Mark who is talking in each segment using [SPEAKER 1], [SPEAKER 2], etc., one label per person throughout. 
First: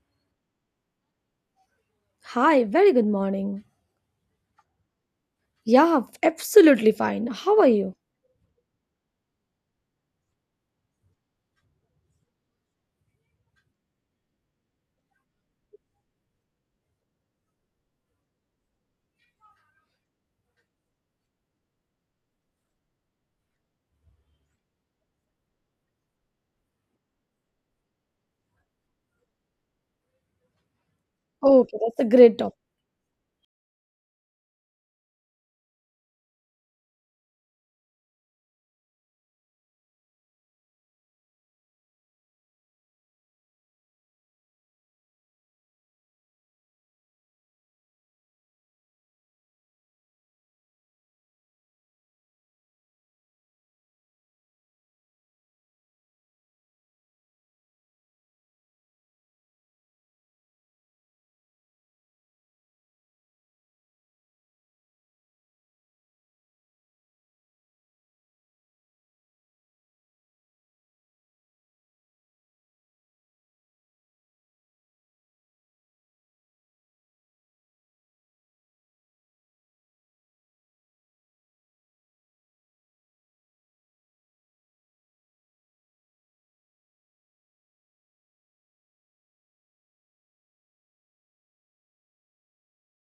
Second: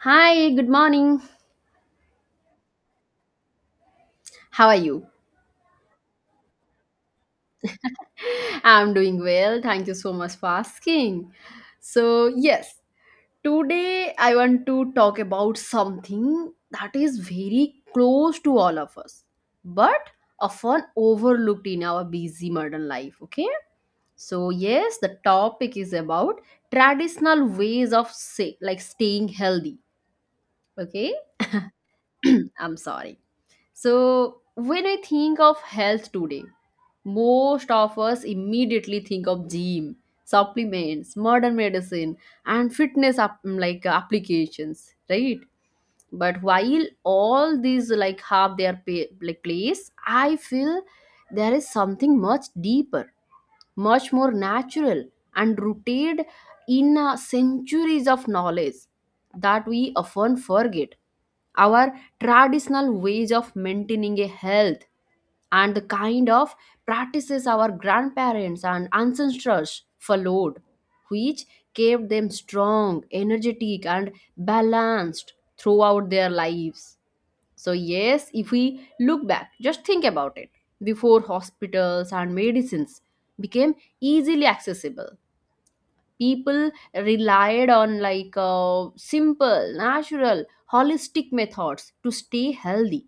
[SPEAKER 1] Hi, good morning.
[SPEAKER 2] Hi, very good morning.
[SPEAKER 1] How are you?
[SPEAKER 2] Yeah, absolutely fine. How are you?
[SPEAKER 1] I'm doing well. Thank you so much for asking. So today I want to talk about something that is very close to all of us, but often overlooked in our busy modern life. Okay. The topic is about traditional ways of like staying healthy. Okay.
[SPEAKER 2] Okay, that's a great topic.
[SPEAKER 1] I'm sorry. So, when I think of health today, most of us immediately think of gym, supplements, modern medicine, and fitness applications, right? But while all these have their place, I feel there is something much deeper, much more natural, and rooted in centuries of knowledge that we often forget. Our traditional ways of maintaining a health and the kind of practices our grandparents and ancestors followed, which kept them strong, energetic, and balanced throughout their lives. If we look back, just think about it. Before hospitals and medicines became easily accessible, people relied on simple, natural, holistic methods to stay healthy,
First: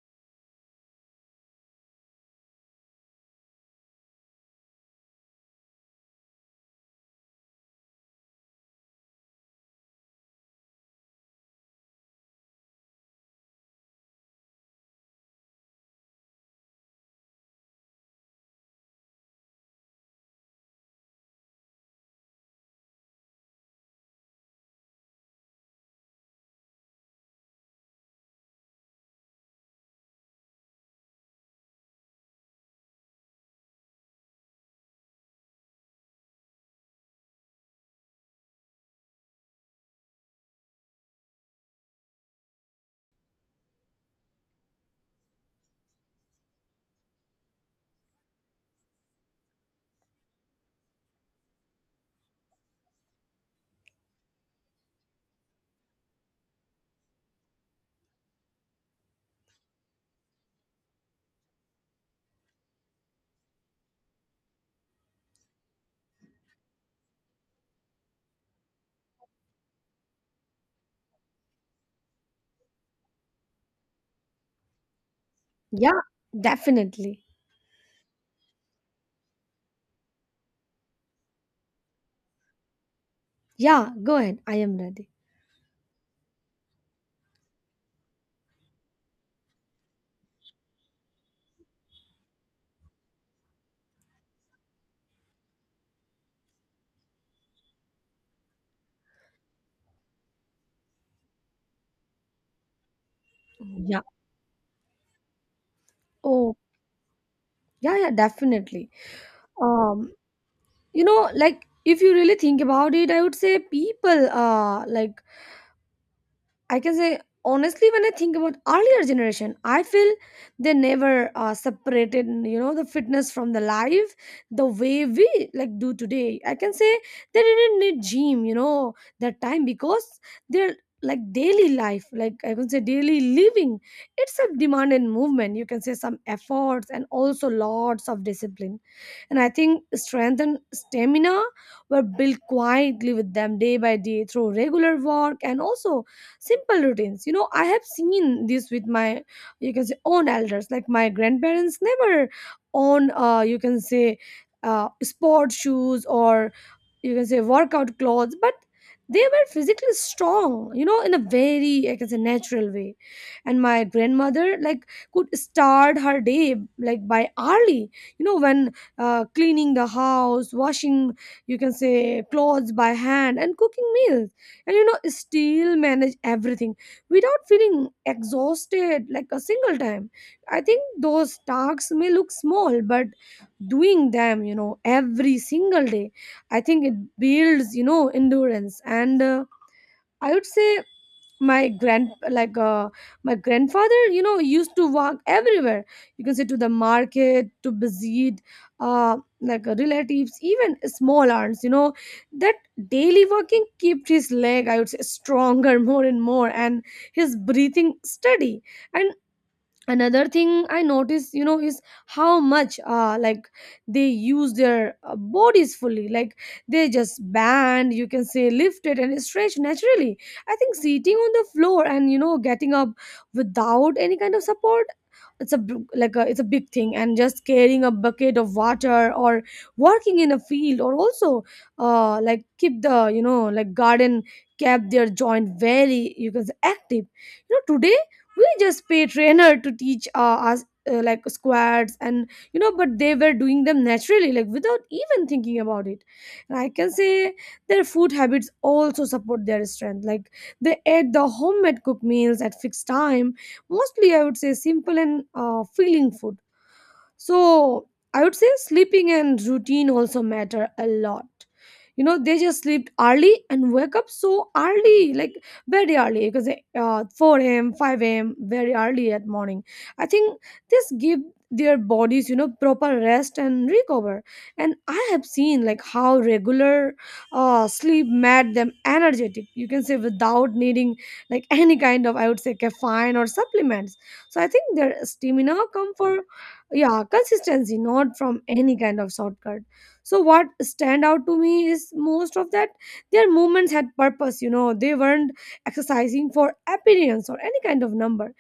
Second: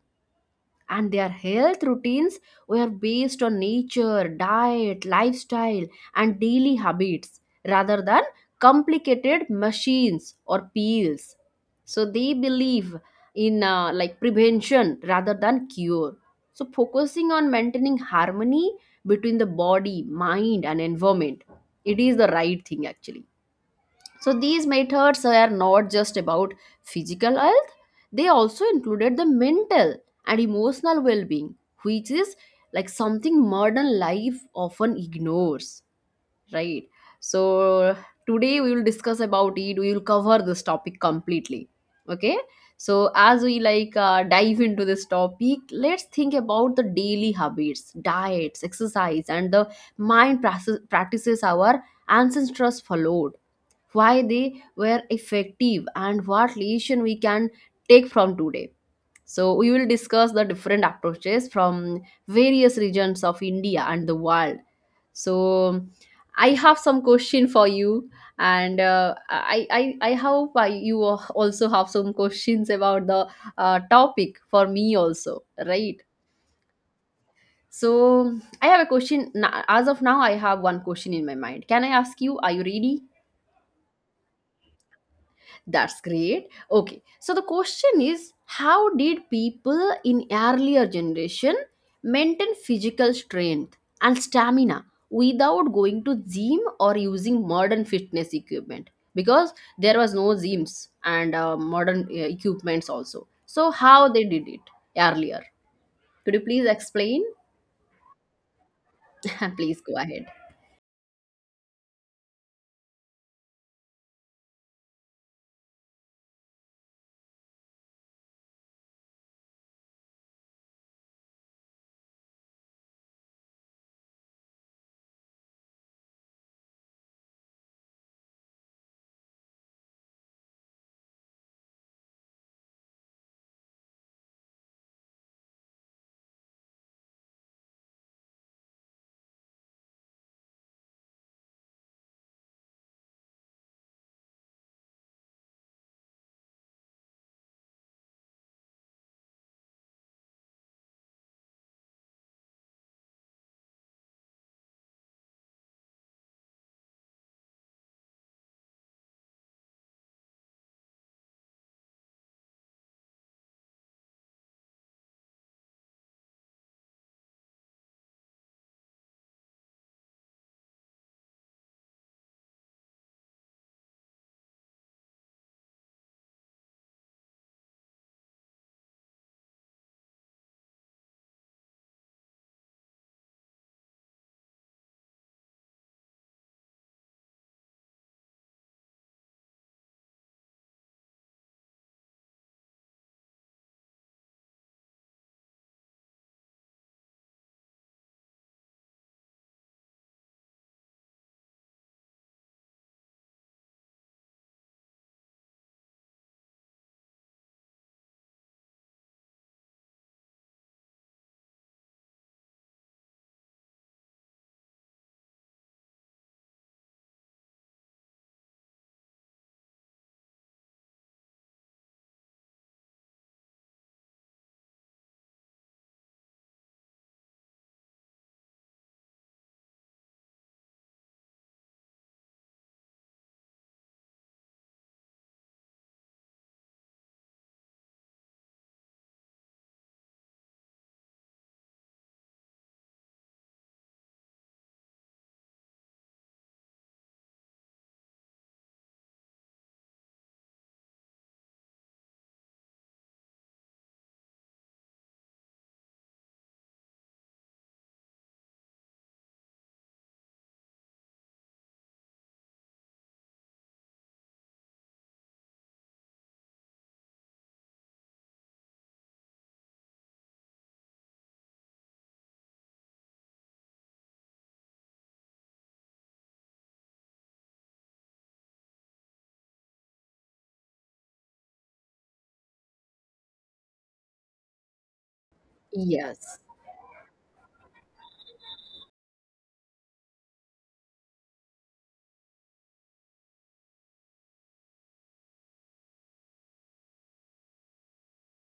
[SPEAKER 1] and their health routines were based on nature, diet, lifestyle, and daily habits rather than complicated machines or pills. So they believe in prevention rather than cure. So focusing on maintaining harmony between the body, mind, and environment, it is the right thing actually. So these methods are not just about physical health, they also included the mental and emotional well being, which is like something modern life often ignores, right? So today we will discuss about it, we will cover this topic completely, okay? So as we dive into this topic, let's think about the daily habits, diets, exercise, and the mind practices our ancestors followed, why they were effective and what lesson we can take from today. So we will discuss the different approaches from various regions of India and the world. So I have some question for you, and I hope you also have some questions about the topic for me also, right?
[SPEAKER 2] Yeah, definitely.
[SPEAKER 1] So I have a question. As of now I have one question in my mind. Can I ask you? Are you ready?
[SPEAKER 2] Yeah, go ahead. I am ready.
[SPEAKER 1] That's great. Okay. So the question is, how did people in earlier generation maintain physical strength and stamina without going to gym or using modern fitness equipment, because there was no gyms and modern equipments also. So
[SPEAKER 2] Yeah.
[SPEAKER 1] how they did it earlier? Could you
[SPEAKER 2] Oh,
[SPEAKER 1] please explain?
[SPEAKER 2] yeah, definitely.
[SPEAKER 1] Please go
[SPEAKER 2] Um,
[SPEAKER 1] ahead.
[SPEAKER 2] you know, like if you really think about it, I would say people like I can say honestly, when I think about earlier generation, I feel they never separated, you know, the fitness from the life the way we like do today. I can say they didn't need gym, you know, that time because their like daily life, like I can say daily living, it's a demand and movement. You can say some efforts and also lots of discipline. And I think strength and stamina were built quietly with them day by day through regular work and also simple routines, you know. I have seen this with my, you can say, own elders, like my grandparents never own you can say sport shoes or, you can say, workout clothes, but they were physically strong, you know, in a very, I can say, natural way. And my grandmother like could start her day like by early, you know, when cleaning the house, washing, you can say, clothes by hand, and cooking meals, and you know, still manage everything without feeling exhausted like a single time. I think those tasks may look small, but doing them, you know, every single day, I think it builds, you know, endurance. And I would say my grand like my grandfather, you know, used to walk everywhere. You can say to the market, to visit, relatives, even small aunts. You know, that daily walking kept his leg, I would say, stronger more and more, and his breathing steady. And another thing I notice, you know, is how much like they use their bodies fully, like they just bend, you can say, lifted, and stretch naturally. I think sitting on the floor and, you know, getting up without any kind of support, it's a b- like a, it's a big thing. And just carrying a bucket of water or working in a field, or also like keep the, you know, like garden, kept their joint very, you can say, active. You know, today we just pay trainer to teach us like squats, and you know, but they were doing them naturally, like without even thinking about it. And I can say their food habits also support their strength, like they ate the homemade cooked meals at fixed time, mostly, I would say, simple and feeling food. So I would say sleeping and routine also matter a lot. You know, they just sleep early and wake up so early, like very early, because 4 a.m., 5 a.m., very early at morning. I think this give their bodies, you know, proper rest and recover. And I have seen like how regular sleep made them energetic. You can say without needing like any kind of, I would say, caffeine or supplements. So I think their stamina, comfort,
[SPEAKER 1] Yes.
[SPEAKER 2] yeah, consistency, not from any kind of shortcut. So what stand out to me is most of that their movements had purpose. You know, they weren't exercising for appearance or any kind of number.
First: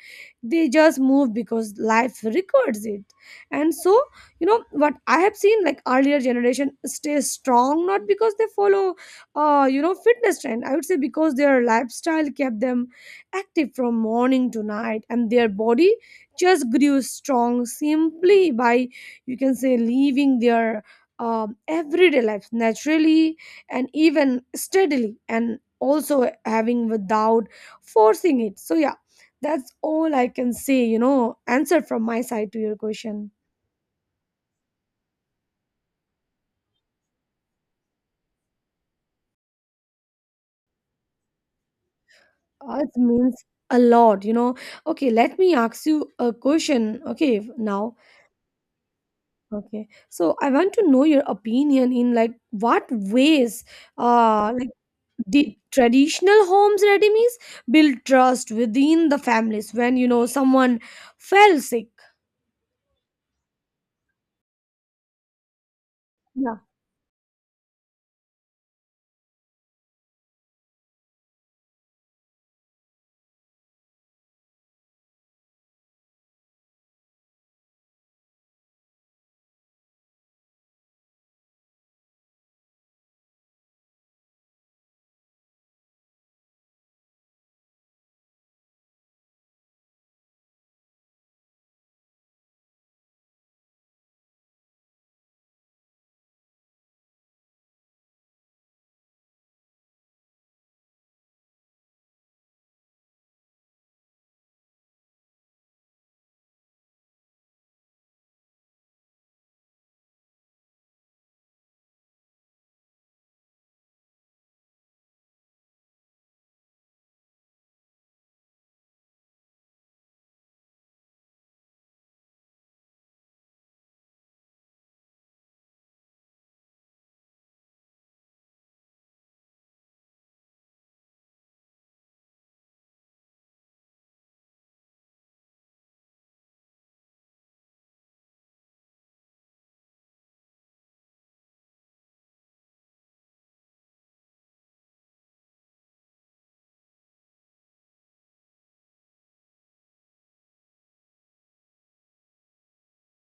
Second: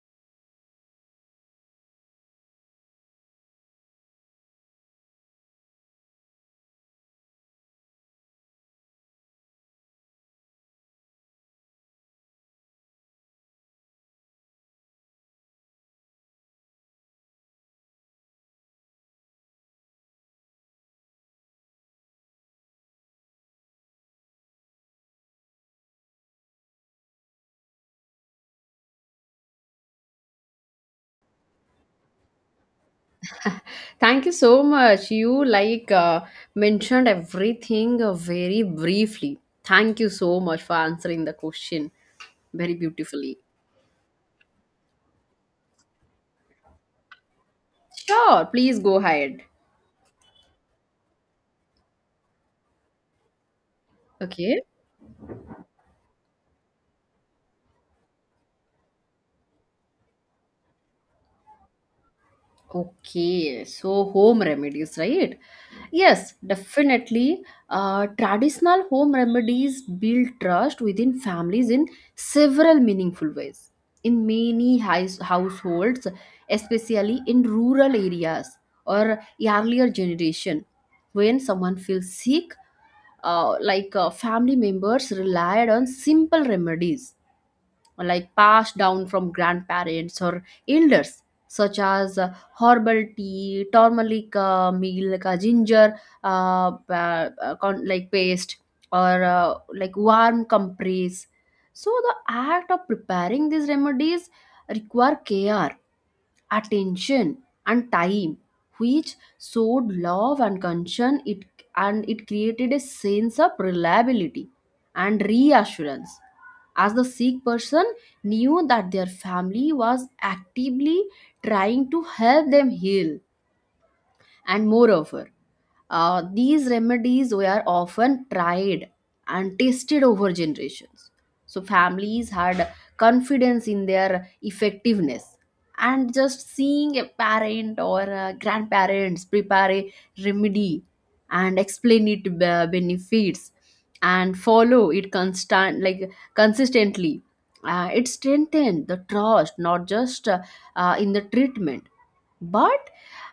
[SPEAKER 2] They just move because life records it. And so, you know, what I have seen like earlier generation stay strong not because they follow you know fitness trend. I would say because their lifestyle kept them active from morning to night, and their body just grew strong simply by, you can say, living their everyday lives naturally and even steadily, and also having without forcing it. So yeah, that's all I can say, you know, answer from my side to your question.
[SPEAKER 1] Thank you so much. You mentioned everything very briefly. Thank you so much for answering the question very
[SPEAKER 2] It means
[SPEAKER 1] beautifully.
[SPEAKER 2] a lot, you know. Okay, let me ask you a question. Okay, now,
[SPEAKER 1] Sure, please go ahead.
[SPEAKER 2] okay, so I want to know your opinion in like what ways uh
[SPEAKER 1] Okay.
[SPEAKER 2] the traditional homes redeemies build trust within the families when you know someone fell sick.
[SPEAKER 1] Okay, so home remedies, right? Yes,
[SPEAKER 2] Yeah.
[SPEAKER 1] definitely. Traditional home remedies build trust within families in several meaningful ways. In many households, especially in rural areas or earlier generation, when someone feels sick, family members relied on simple remedies like passed down from grandparents or elders, such as herbal tea, turmeric meal, like a ginger, paste, or warm compress. So the act of preparing these remedies require care, attention, and time, which showed love and concern it and it created a sense of reliability and reassurance, as the sick person knew that their family was actively trying to help them heal. And moreover, these remedies were often tried and tested over generations. So families had confidence in their effectiveness. And just seeing a parent or grandparents prepare a remedy and explain it benefits and follow it constant like consistently, it strengthened the trust, not just in the treatment but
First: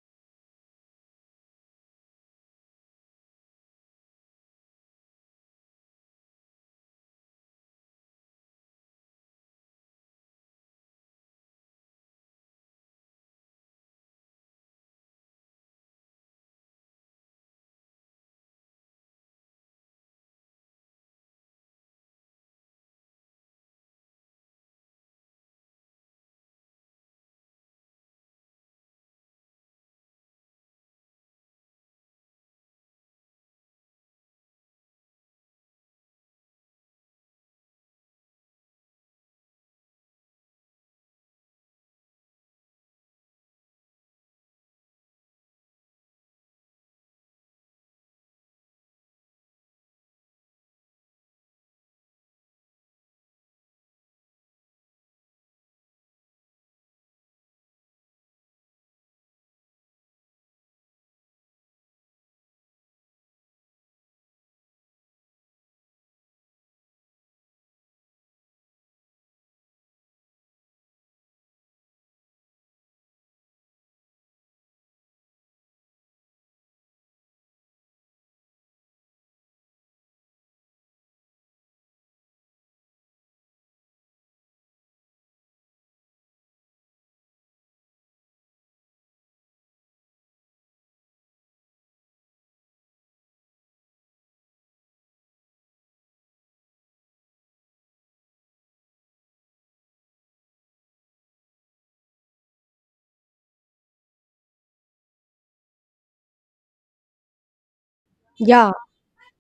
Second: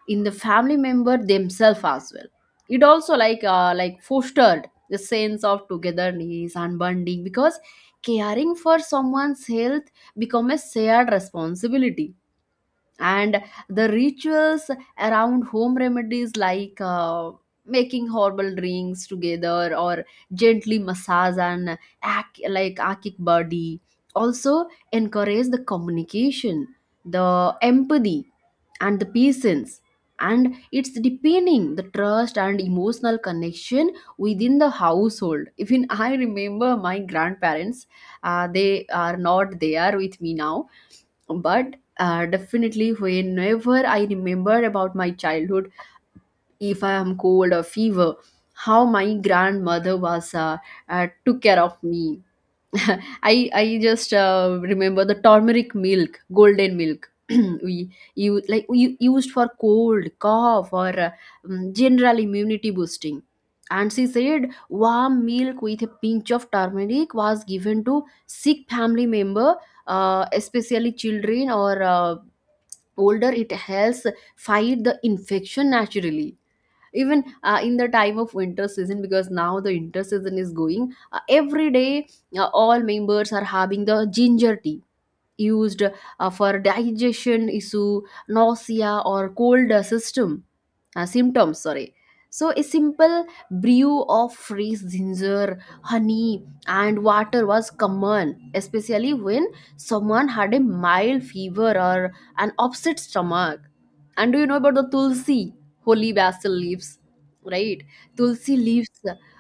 [SPEAKER 1] in the family member themselves as well. It also fostered the sense of togetherness and bonding, because caring for someone's health become a shared responsibility, and the rituals around home remedies, making herbal drinks together or gently massage and akic body, also encourage the communication, the empathy, and the patience, and it's deepening the trust and emotional connection within the household. Even I remember my grandparents, they are not there with me now, but definitely whenever I remember about my childhood, if I am cold or fever, how my grandmother was took care of me. I just remember the turmeric milk, golden milk. We you like we used for cold, cough, or general immunity boosting. And she said warm milk with a pinch of turmeric was given to sick family member, especially children or older. It helps fight the infection naturally, even in the time of winter season. Because now the winter season is going every day, all members are having the ginger tea, used for digestion issue, nausea, or cold system symptoms. Sorry. So a simple brew of fresh ginger, honey, and water was common, especially when someone had a mild fever or an upset stomach. And do you know about the tulsi, holy basil leaves, right? Tulsi
[SPEAKER 2] Yeah.
[SPEAKER 1] leaves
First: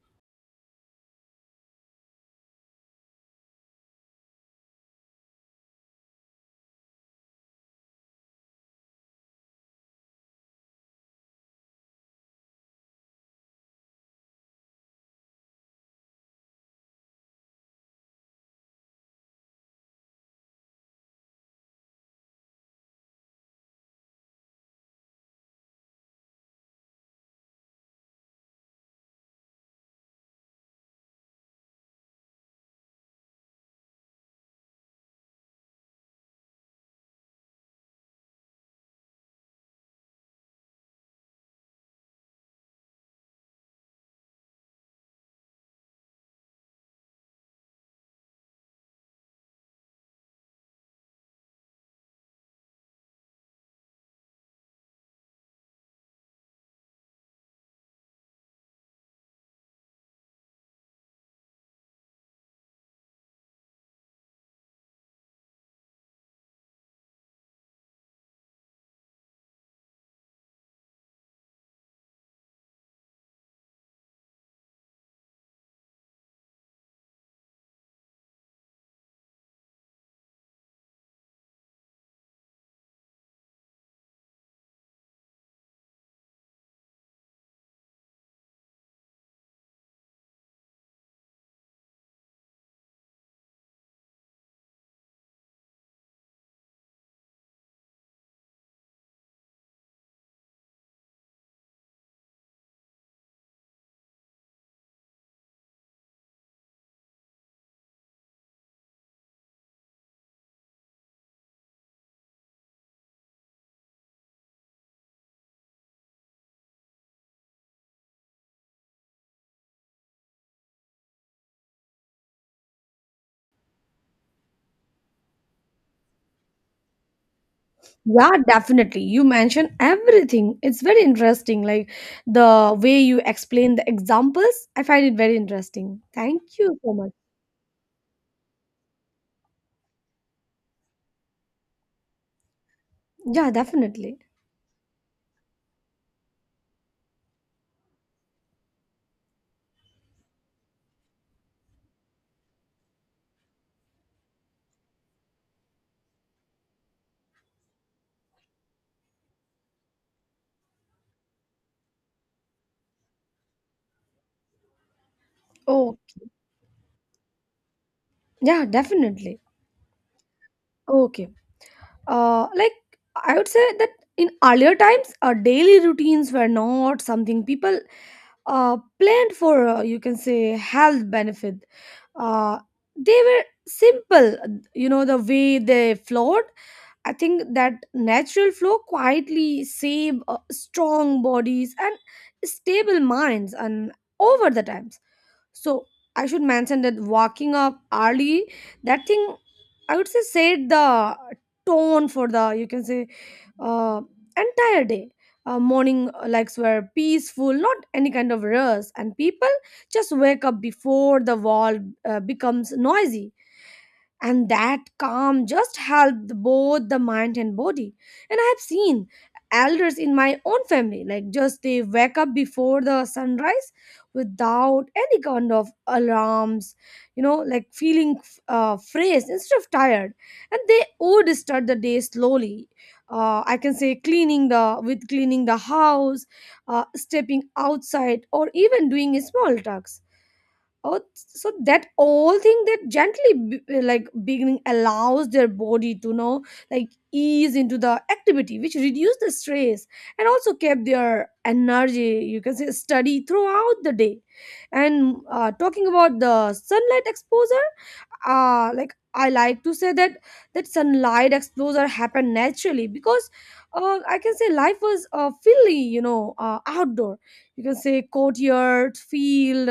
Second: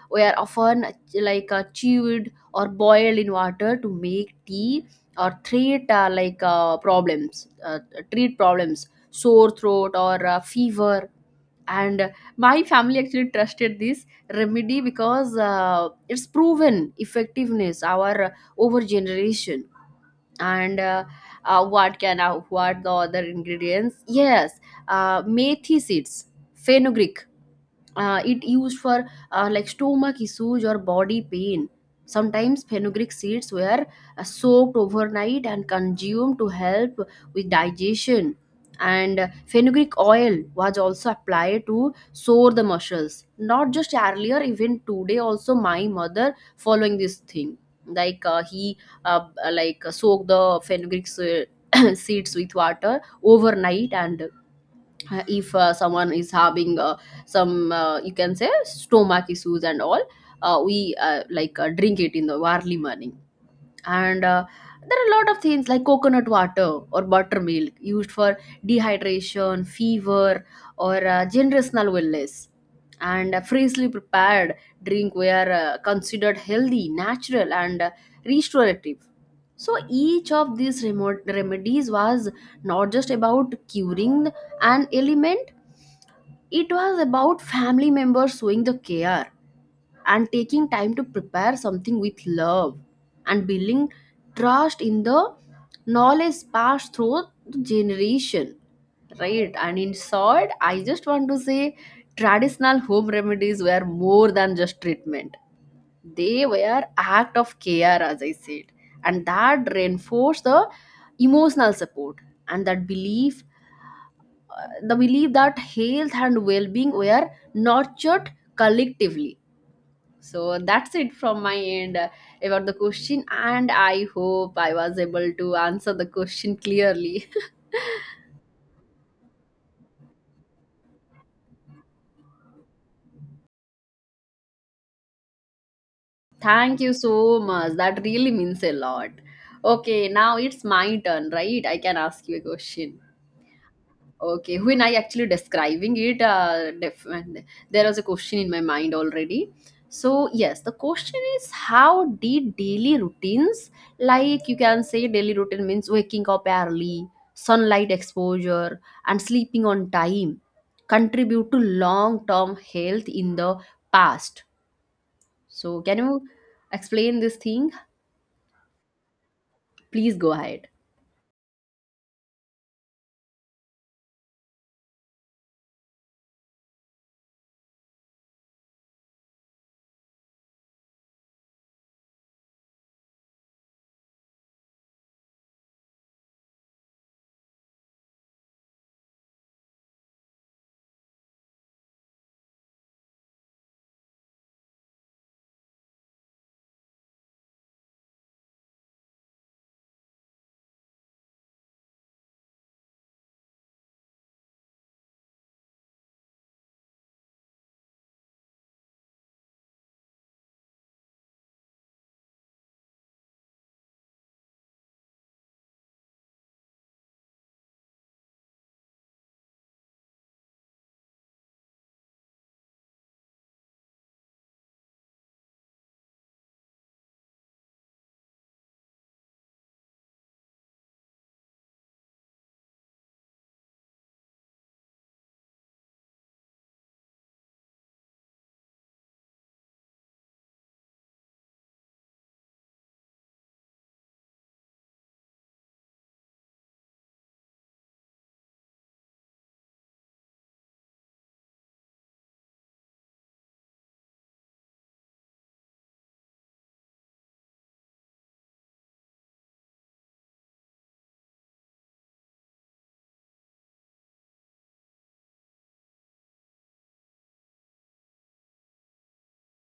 [SPEAKER 1] were often chewed or boiled in water to make tea or treat problems, sore throat or fever. And my family actually trusted this remedy because it's proven effectiveness our over generation. And what can what the other ingredients? Yes, methi seeds, fenugreek, it used for stomach issues or body pain. Sometimes fenugreek seeds were soaked overnight and consumed to help with digestion, and fenugreek oil was also applied to sore the muscles. Not just earlier, even today also my mother following this thing, he uh, soak the seeds with water overnight, and if someone is having some you can say stomach issues and all, we drink it in the early morning. And there are a lot of things like coconut water or buttermilk used for dehydration, fever, or generational wellness, and freshly prepared drink were considered healthy, natural, and restorative. So each of these remote remedies was not just about curing an ailment, it was about family members showing the care and taking time to prepare something with love and building trust in the knowledge passed through the generation. Right, and in short, I just want to say traditional home remedies were more than just treatment. They were act of care, as I said, and that reinforced the emotional support and that belief the belief that health and well-being were nurtured collectively. So that's it from my end, about the question, and I hope I was able to answer the question clearly.
[SPEAKER 2] Yeah, definitely, you mentioned everything. It's very interesting, like the way you explain the examples, I find it very interesting. Thank you
[SPEAKER 1] Thank you
[SPEAKER 2] so much.
[SPEAKER 1] so much, that really means a lot. Okay, now it's my turn, right? I can ask you a question.
[SPEAKER 2] Yeah, definitely.
[SPEAKER 1] Okay, when I actually describing it, there was a question in my mind already. So yes, the question is, how did daily routines, like you can say, daily routine means waking up early, sunlight exposure, and sleeping on time, contribute to long-term health in the past. So can
[SPEAKER 2] Oh,
[SPEAKER 1] you explain this thing?
[SPEAKER 2] yeah, definitely.
[SPEAKER 1] Please go ahead.
[SPEAKER 2] Okay. Like I would say that in earlier times our daily routines were not something people planned for, you can say, health benefit. uh, they were simple, you know, the way they flowed. I think that natural flow quietly save strong bodies and stable minds and over the times. So I should mention that walking up early, that thing, I would say, set the tone for the, you can say, uh, entire day. Morning likes were peaceful, not any kind of rush, and people just wake up before the world becomes noisy, and that calm just helped both the mind and body. And I have seen elders in my own family, like just they wake up before the sunrise without any kind of alarms, you know, like feeling phrased instead of tired. And they would start the day slowly, I can say, cleaning the house, stepping outside, or even doing small tasks. Oh, so that all thing that gently b- like beginning allows their body to know, like ease into the activity, which reduce the stress and also kept their energy, you can say, study throughout the day. And Talking about the sunlight exposure, like I like to say that that sunlight exposure happened naturally because, I can say, life was fully, you know, outdoor. You can say courtyard, field,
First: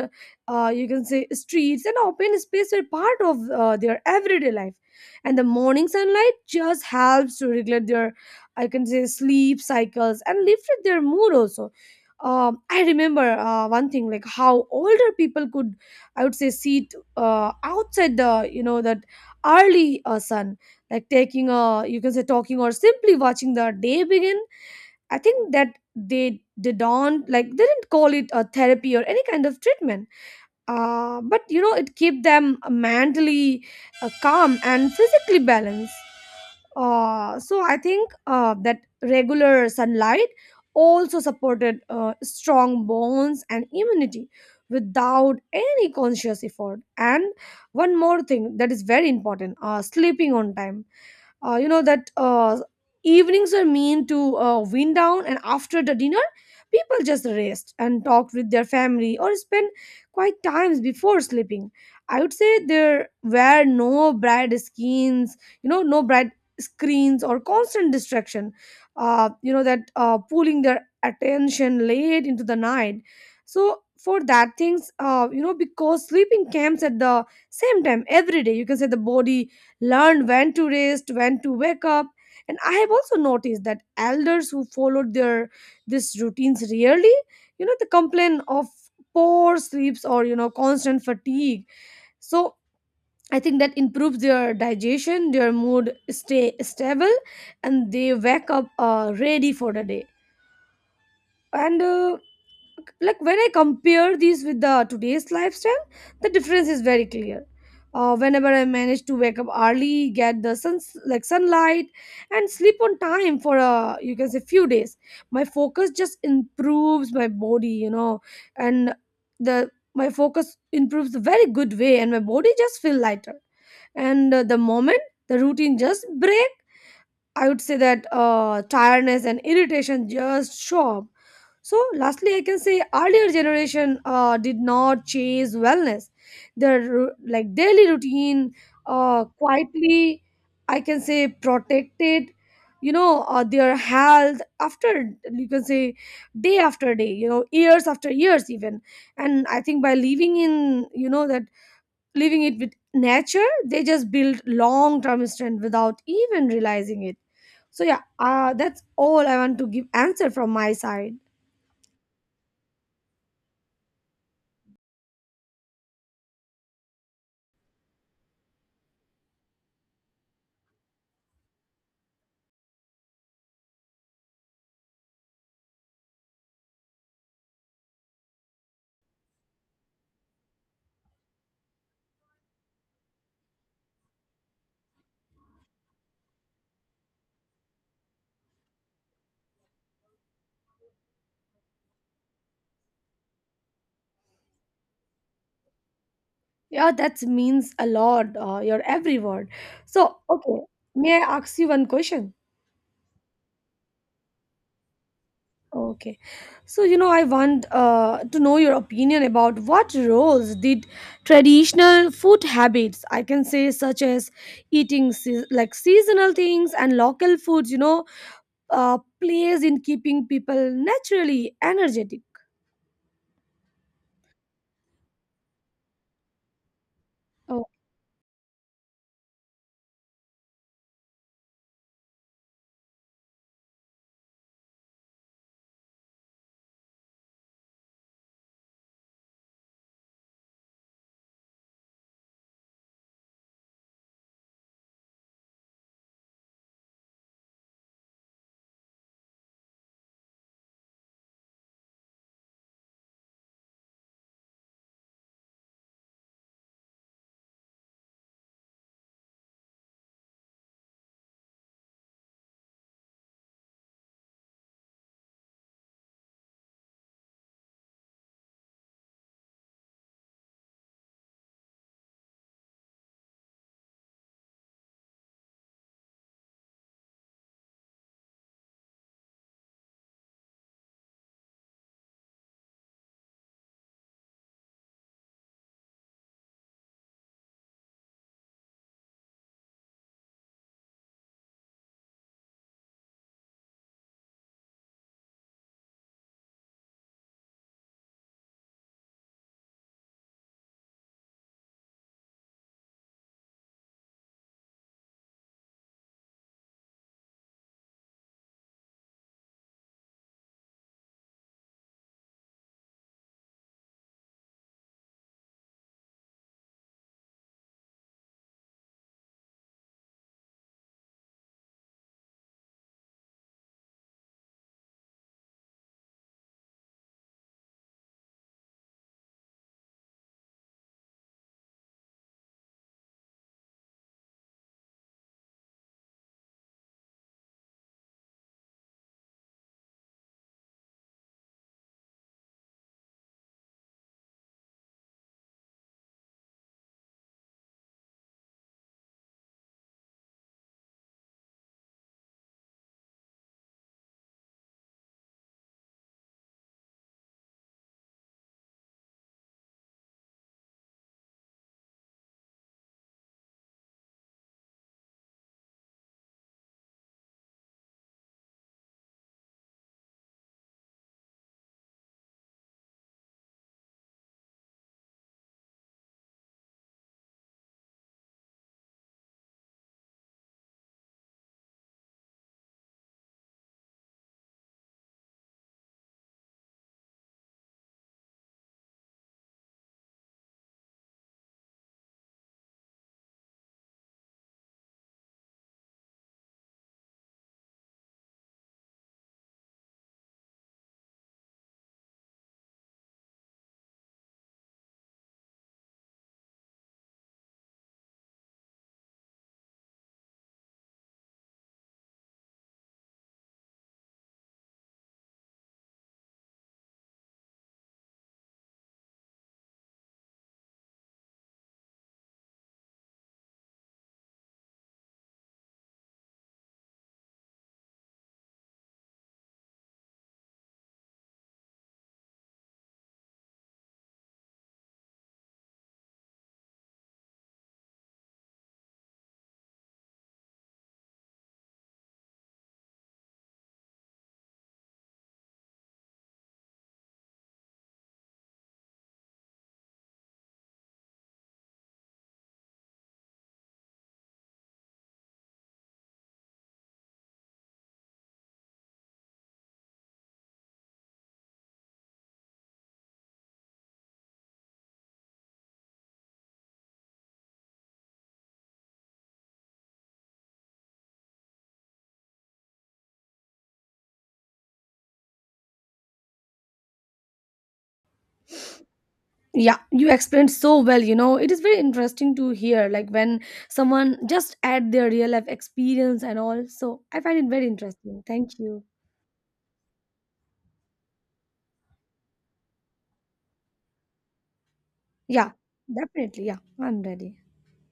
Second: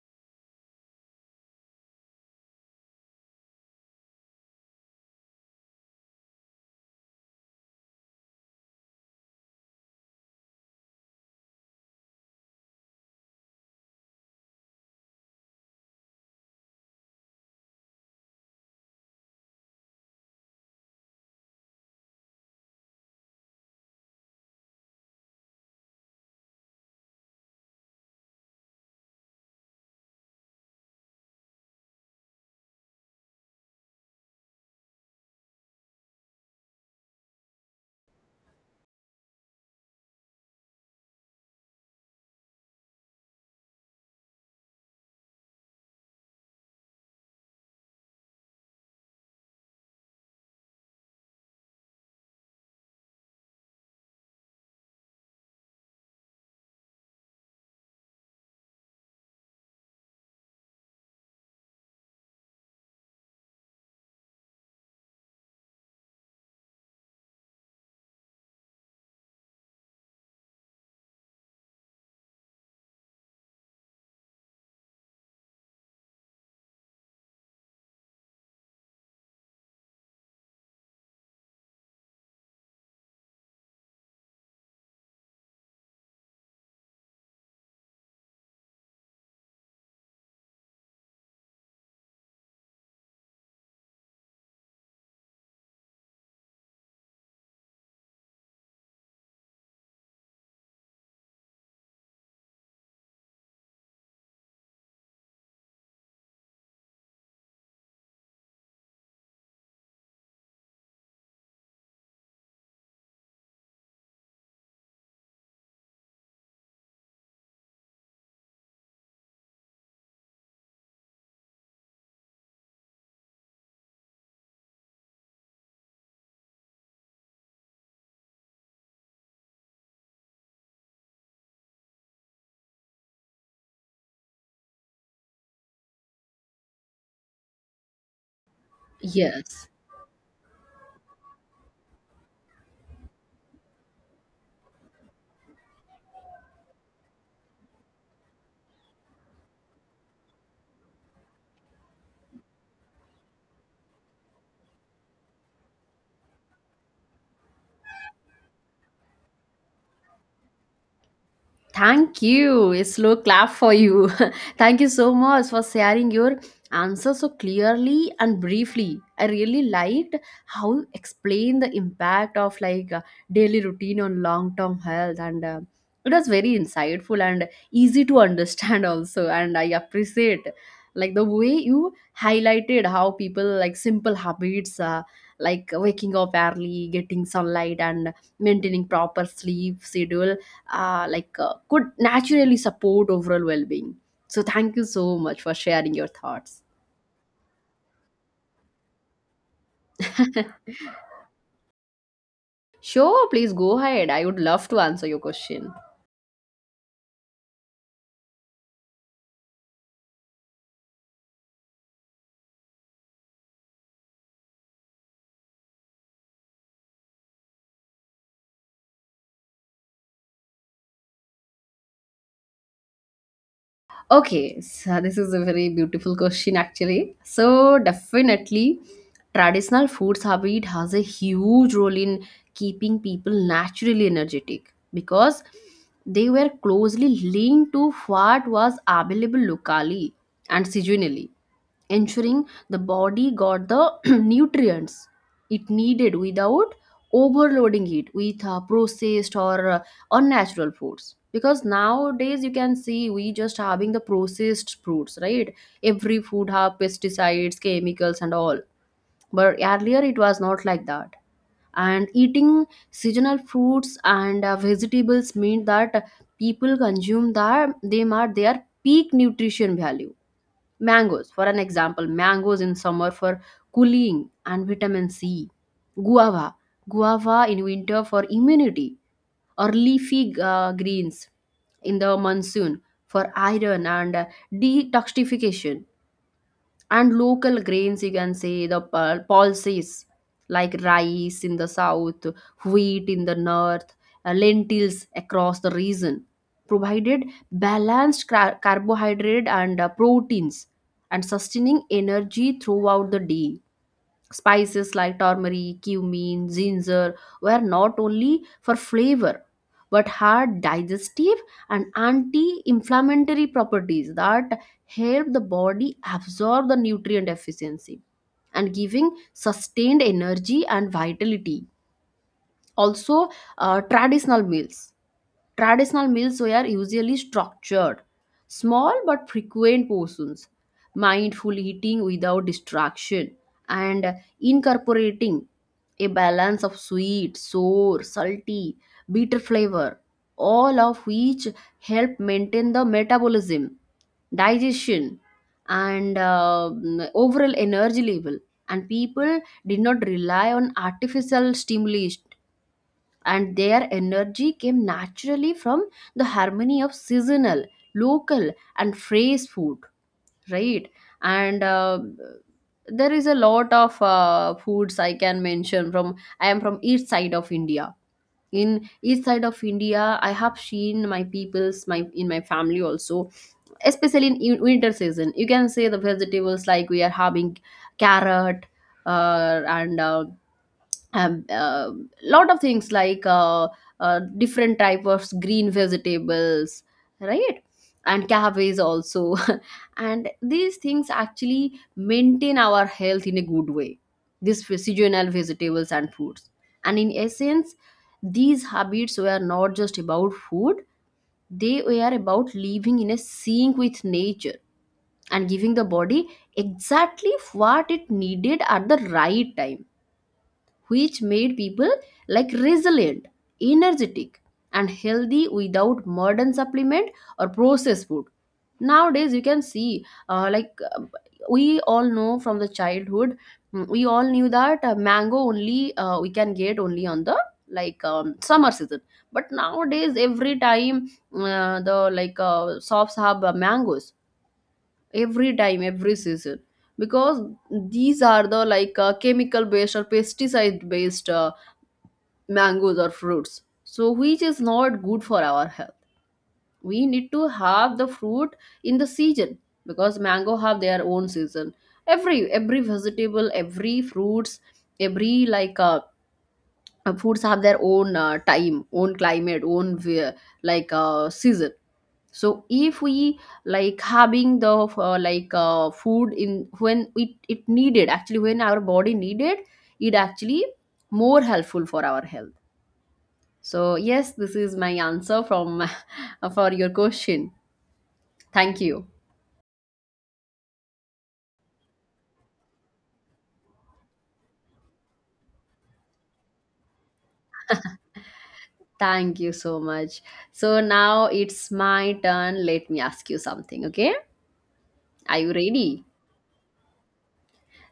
[SPEAKER 2] you can say, streets, and open space were part of their everyday life. And the morning sunlight just helps to regulate their, I can say, sleep cycles and lift their mood also. I remember one thing, like how older people could, I would say, sit outside the, you know, that early sun, like taking a, you can say, talking, or simply watching the day begin. I think that they don't like they didn't call it a therapy or any kind of treatment, but you know it keep them mentally calm and physically balanced. So I think that regular sunlight also supported strong bones and immunity without any conscious effort. And one more thing that is very important, sleeping on time. You know that evenings are meant to wind down, and after the dinner people just rest and talk with their family or spend quiet times before sleeping. I would say there were no bright skins, you know, no bright screens or constant distraction, you know that pulling their attention late into the night. So for that things, you know, because sleeping comes at the same time every day, you can say the body learned when to rest, when to wake up. And I have also noticed that elders who followed their these routines rarely, you know, they complain of poor sleeps or you know constant fatigue. So I think that improves their digestion, their mood stay stable, and they wake up ready for the day. And Like when I compare these with the today's lifestyle, the difference is very clear. Whenever I manage to wake up early, get the sun like sunlight, and sleep on time for a, you can say, few days, my focus just improves my body you know and the my focus improves a very good way, and my body just feel lighter. And The moment the routine just break, I would say that tiredness and irritation just show up. So, lastly, I can say earlier generation did not chase wellness. Their daily routine
[SPEAKER 1] Yes.
[SPEAKER 2] quietly, I can say, protected, you know, their health after, you can say, day after day, you know, years after years even. And I think by living in, you know, that living it with nature, they just build long term strength without even realizing it. So yeah, that's all I want to give answer from my side.
[SPEAKER 1] Thank you. A slow clap for you. Thank you so much for sharing your answer so clearly and briefly. I really liked how you explained the impact of daily routine on long-term health, and it was very insightful and easy to understand also. And I appreciate like the way you highlighted how people like simple habits, like waking up early, getting sunlight, and maintaining proper sleep schedule, could naturally support overall well-being. So thank you so much for sharing your thoughts.
[SPEAKER 2] Yeah, that means a lot. Your every word. So, okay, may I ask you one question?
[SPEAKER 1] Sure, please go ahead, I would love to answer your question.
[SPEAKER 2] Okay, so you know, I want to know your opinion about what roles did traditional food habits, I can say, such as eating seasonal things and local foods, you know, plays in keeping people naturally energetic.
[SPEAKER 1] Okay, so this is a very beautiful question actually. So definitely traditional foods habit has a huge role in keeping people naturally energetic because they were closely linked to what was available locally and seasonally, ensuring the body got the nutrients it needed without overloading it with processed or or natural foods because nowadays you can see we just having the processed fruits, right? Every food have pesticides, chemicals, and all, but earlier it was not like that. And eating seasonal fruits and vegetables mean that people consume that they are their peak nutrition value. Mangoes for an example, mangoes in summer for cooling and vitamin C, guava, guava in winter for immunity, or leafy greens in the monsoon for iron and detoxification. And local grains, you can say the pulses like rice in the south, wheat in the north, lentils across the region, provided balanced carbohydrate and proteins and sustaining energy throughout the day. Spices like turmeric, cumin, ginger were not only for flavor but had digestive and anti inflammatory properties that help the body absorb the nutrient efficiency and giving sustained energy and vitality. Also, uh, traditional meals. Traditional meals were usually structured, small but frequent portions, mindful eating without distraction, and incorporating a balance of sweet, sour, salty, bitter flavor, all of which help maintain the metabolism, digestion, and overall energy level. And people did not rely on artificial stimuli, and their energy came naturally from the harmony of seasonal, local, and fresh food, right? And there is a lot of foods I can mention from. I am from each side of India. In each side of India, I have seen my peoples, my in my family also, especially in winter season. You can say the vegetables like we are having carrot, and um, uh, lot of things like different type of green vegetables, right, and cafes also and these things actually maintain our health in a good way, these seasonal vegetables and fruits. And in essence, these habits were not just about food, they were about living in a sync with nature and giving the body exactly what it needed at the right time, which made people like resilient, energetic, and healthy without modern supplement or processed food. Nowadays, you can see like uh, we all know from the childhood, we all knew that mango only we can get only on the like summer season. But nowadays, every time the like shops have mangoes every time, every season, because these are the like chemical based or pesticide based mangoes or fruits, so which is not good for our health. We need to have the fruit in the season because mango have their own season. Every vegetable, every fruits, every like fruits have their own time, own climate, own like season. So if we like having the like food in when it needed, actually when our body needed it, actually more helpful for our health. So yes, this is my answer from for your question. Thank you.
[SPEAKER 2] Yeah, you explained so well, it is very interesting to hear, like, when someone just add their real life experience and all, so I find it very interesting. Thank you.
[SPEAKER 1] Thank you so much. So now it's my turn. Let me ask you something, okay? Are you
[SPEAKER 2] Yeah,
[SPEAKER 1] ready?
[SPEAKER 2] definitely, yeah, I'm ready.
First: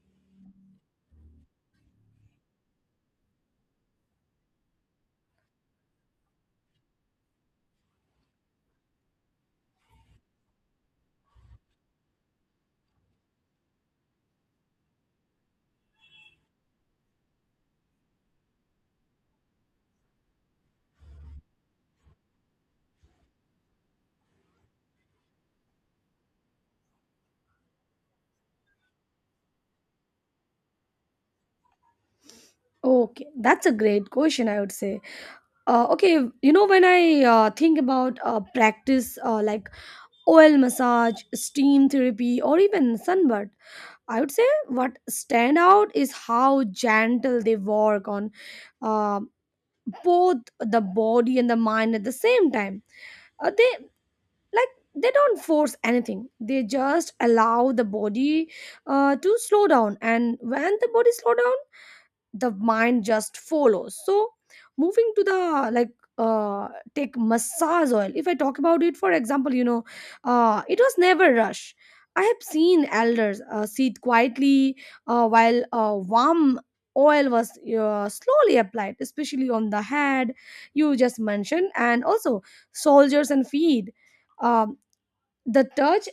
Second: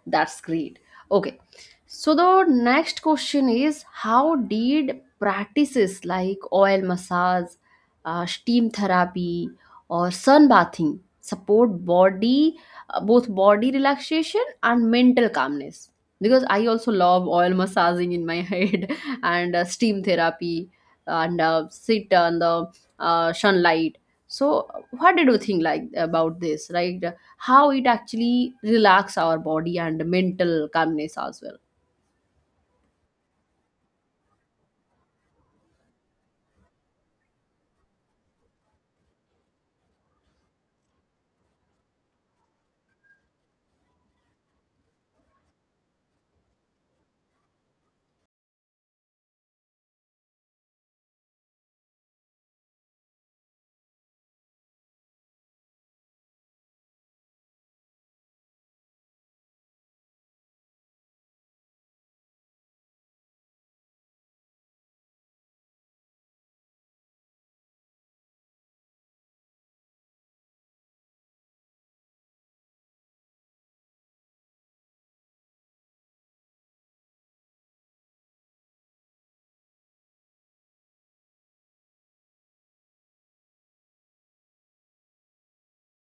[SPEAKER 1] That's great. Okay. So the next question is, how did practices like oil massage, steam therapy or sun bathing support body both body relaxation and mental calmness? Because I also love oil massaging in my head and steam therapy and sit on the sunlight. So what did you think like about this, right? How it actually relax our body and mental calmness as well.
[SPEAKER 2] Okay, that's a great question. I would say okay, when I think about practice, like oil massage, steam therapy, or even sunbath, I would say what stand out is how gentle they work on uh, both the body and the mind at the same time. uh, they like they don't force anything, they just allow the body to slow down, and when the body slow down, the mind just follows. So moving to the, like, uh take massage oil, if I talk about it, for example, it was never rush. I have seen elders sit quietly while warm oil was slowly applied, especially on the head, you just mentioned, and also soldiers and feet. um, the touch,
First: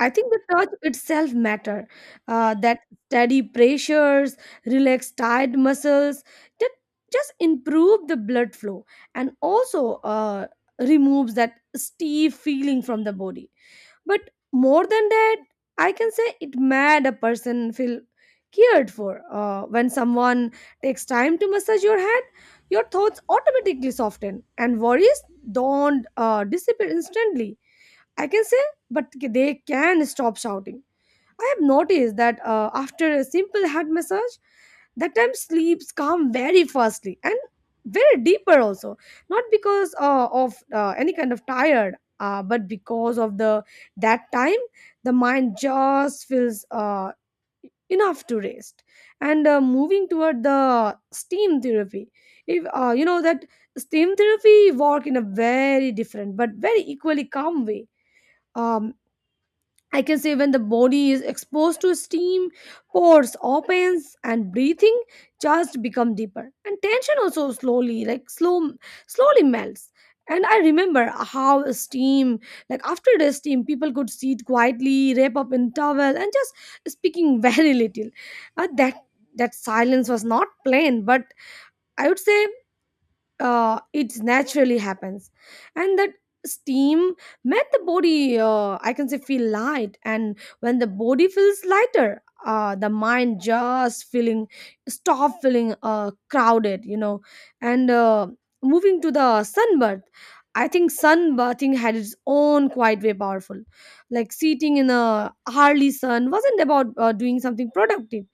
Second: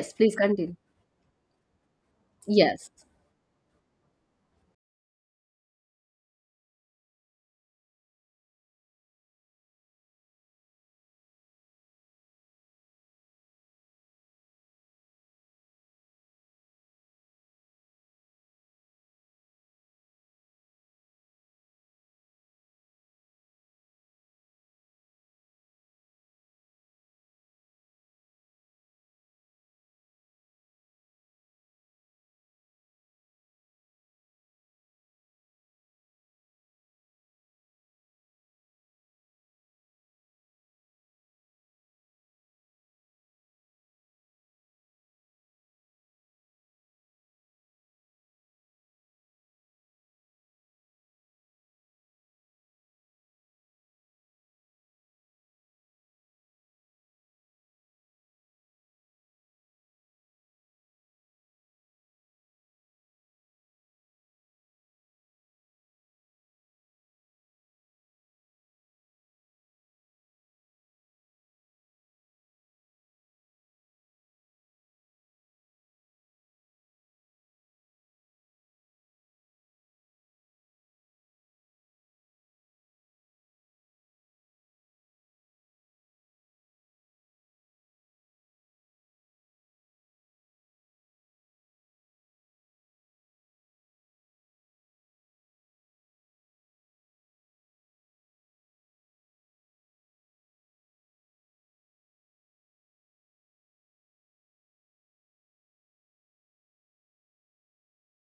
[SPEAKER 2] I think
[SPEAKER 1] please
[SPEAKER 2] the touch
[SPEAKER 1] continue.
[SPEAKER 2] itself matter. That
[SPEAKER 1] Yes,
[SPEAKER 2] steady pressures relax tired muscles, that just improve the blood flow, and also removes that stiff feeling from the body. But more than that, I can say it made a person feel cared for. When someone takes time to massage your head, your thoughts automatically soften, and worries don't disappear instantly, I can say, but they can stop shouting. I have noticed that, after a simple head massage, that time sleeps come very fastly and very deeper also. Not because of any kind of tired, but because of the, that time, the mind just feels enough to rest. And moving toward the steam therapy, if, you know that steam therapy work in a very different but very equally calm way. Um, I can say when the body is exposed to steam, pores opens and breathing just become deeper. And tension also slowly, like slow, slowly melts. And I remember how steam, like after the steam, people could sit quietly, wrap up in towel, and just speaking very little. Uh, that that silence was not plain, but I would say it naturally happens, and that steam made the body, I can say, feel light, and when the body feels lighter, the mind just feeling stop feeling crowded, and moving to the sunbath, I think sunbathing had its own quite way powerful, like sitting in a early sun wasn't about doing something productive,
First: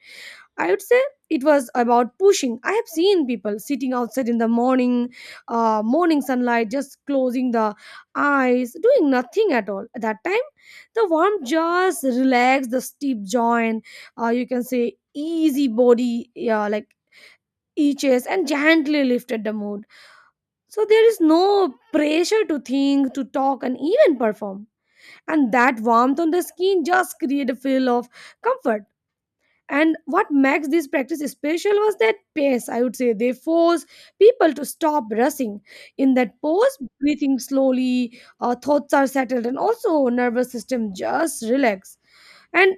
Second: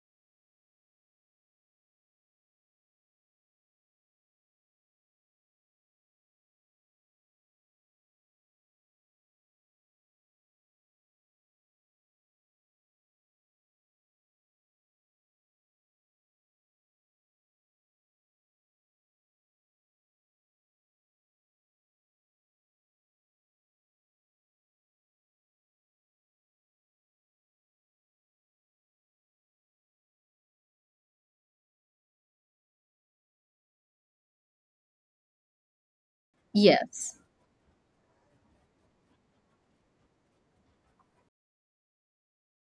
[SPEAKER 2] I would say. It was about pushing. I have seen people sitting outside in the morning, morning sunlight, just closing the eyes, doing nothing at all. At that time, the warmth just relaxed the steep joint. You can say easy body, yeah, like eaches, and gently lifted the mood. So there is no pressure to think, to talk, and even perform. And that warmth on the skin just create a feel of comfort. And what makes this practice special was that pace, I would say. They force people to stop rushing. In that pose,
[SPEAKER 1] yes.
[SPEAKER 2] breathing slowly, thoughts are settled, and also nervous system just relax. And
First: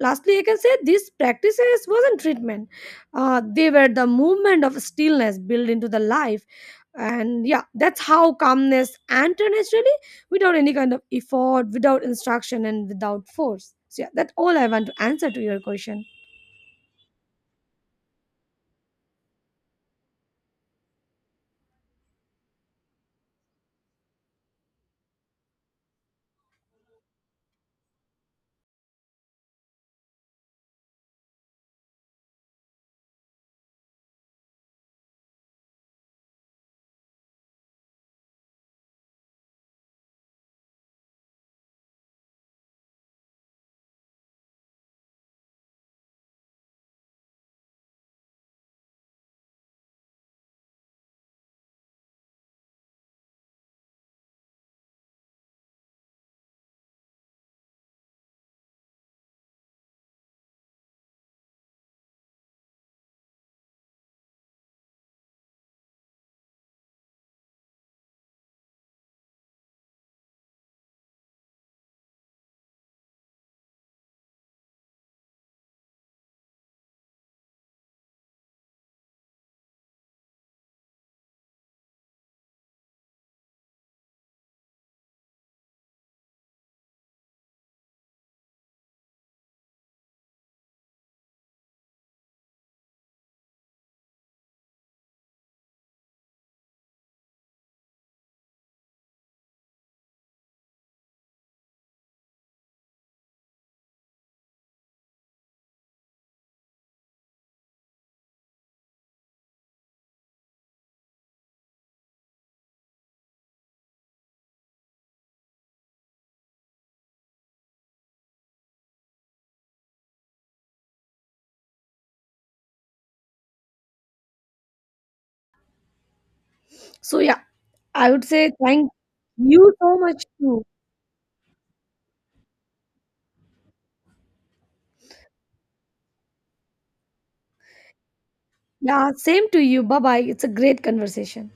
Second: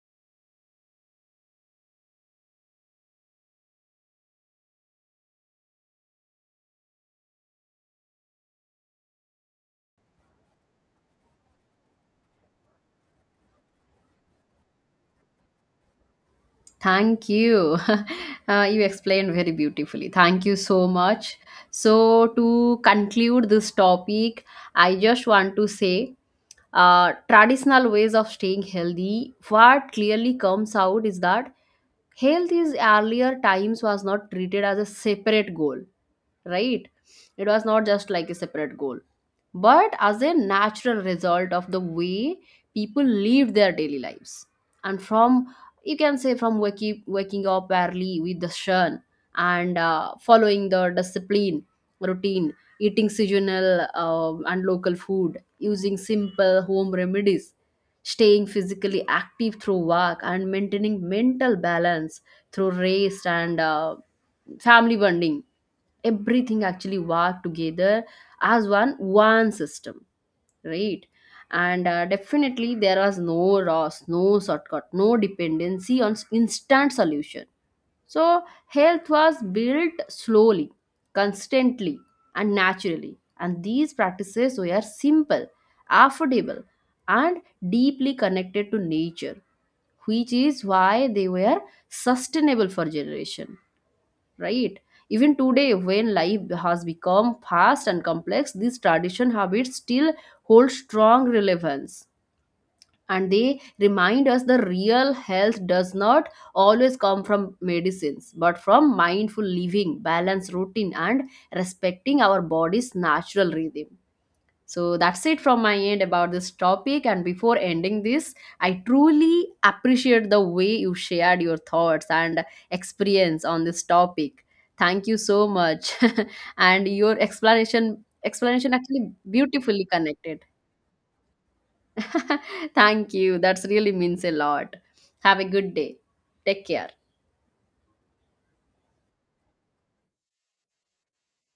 [SPEAKER 2] lastly, I can say these practices wasn't treatment. They were the movement of stillness built into the life. And yeah, that's how calmness entered naturally, without any kind of effort, without instruction, and without force. So yeah, that's all I want to answer to your question.
[SPEAKER 1] Thank you. You explained very beautifully. Thank you so much. So, to conclude this topic, I just want to say traditional ways of staying healthy, what clearly comes out is that health is earlier times was not treated as a separate goal, right? It was not just like a separate goal but as a natural result of the way people live their daily lives. And from, you can say, from waking up early with the sun and following the discipline routine, eating seasonal and local food, using simple home remedies, staying physically active through work, and maintaining mental balance through rest and family bonding, everything actually work together as one system, right? And definitely there was no loss, no shortcut, no dependency on instant solution. So health was built slowly, constantly, and naturally, and these practices were simple, affordable, and deeply connected to nature, which is why they were sustainable for generation, right? Even today, when life has become fast and complex, these tradition habits still hold strong relevance. And they remind us the real health does not always come from medicines, but from mindful living, balanced routine, and respecting our body's natural rhythm. So that's it from my end about this topic. And before ending this, I truly appreciate the way you shared your thoughts and experience on this topic. Thank you so much. And your
[SPEAKER 2] So yeah,
[SPEAKER 1] explanation
[SPEAKER 2] I would say
[SPEAKER 1] explanation
[SPEAKER 2] thank
[SPEAKER 1] actually
[SPEAKER 2] you
[SPEAKER 1] beautifully
[SPEAKER 2] so much
[SPEAKER 1] connected.
[SPEAKER 2] too.
[SPEAKER 1] Thank you. That's really means a lot. Have a good day. Take care.
[SPEAKER 2] Yeah, same to you. Bye bye. It's a great conversation.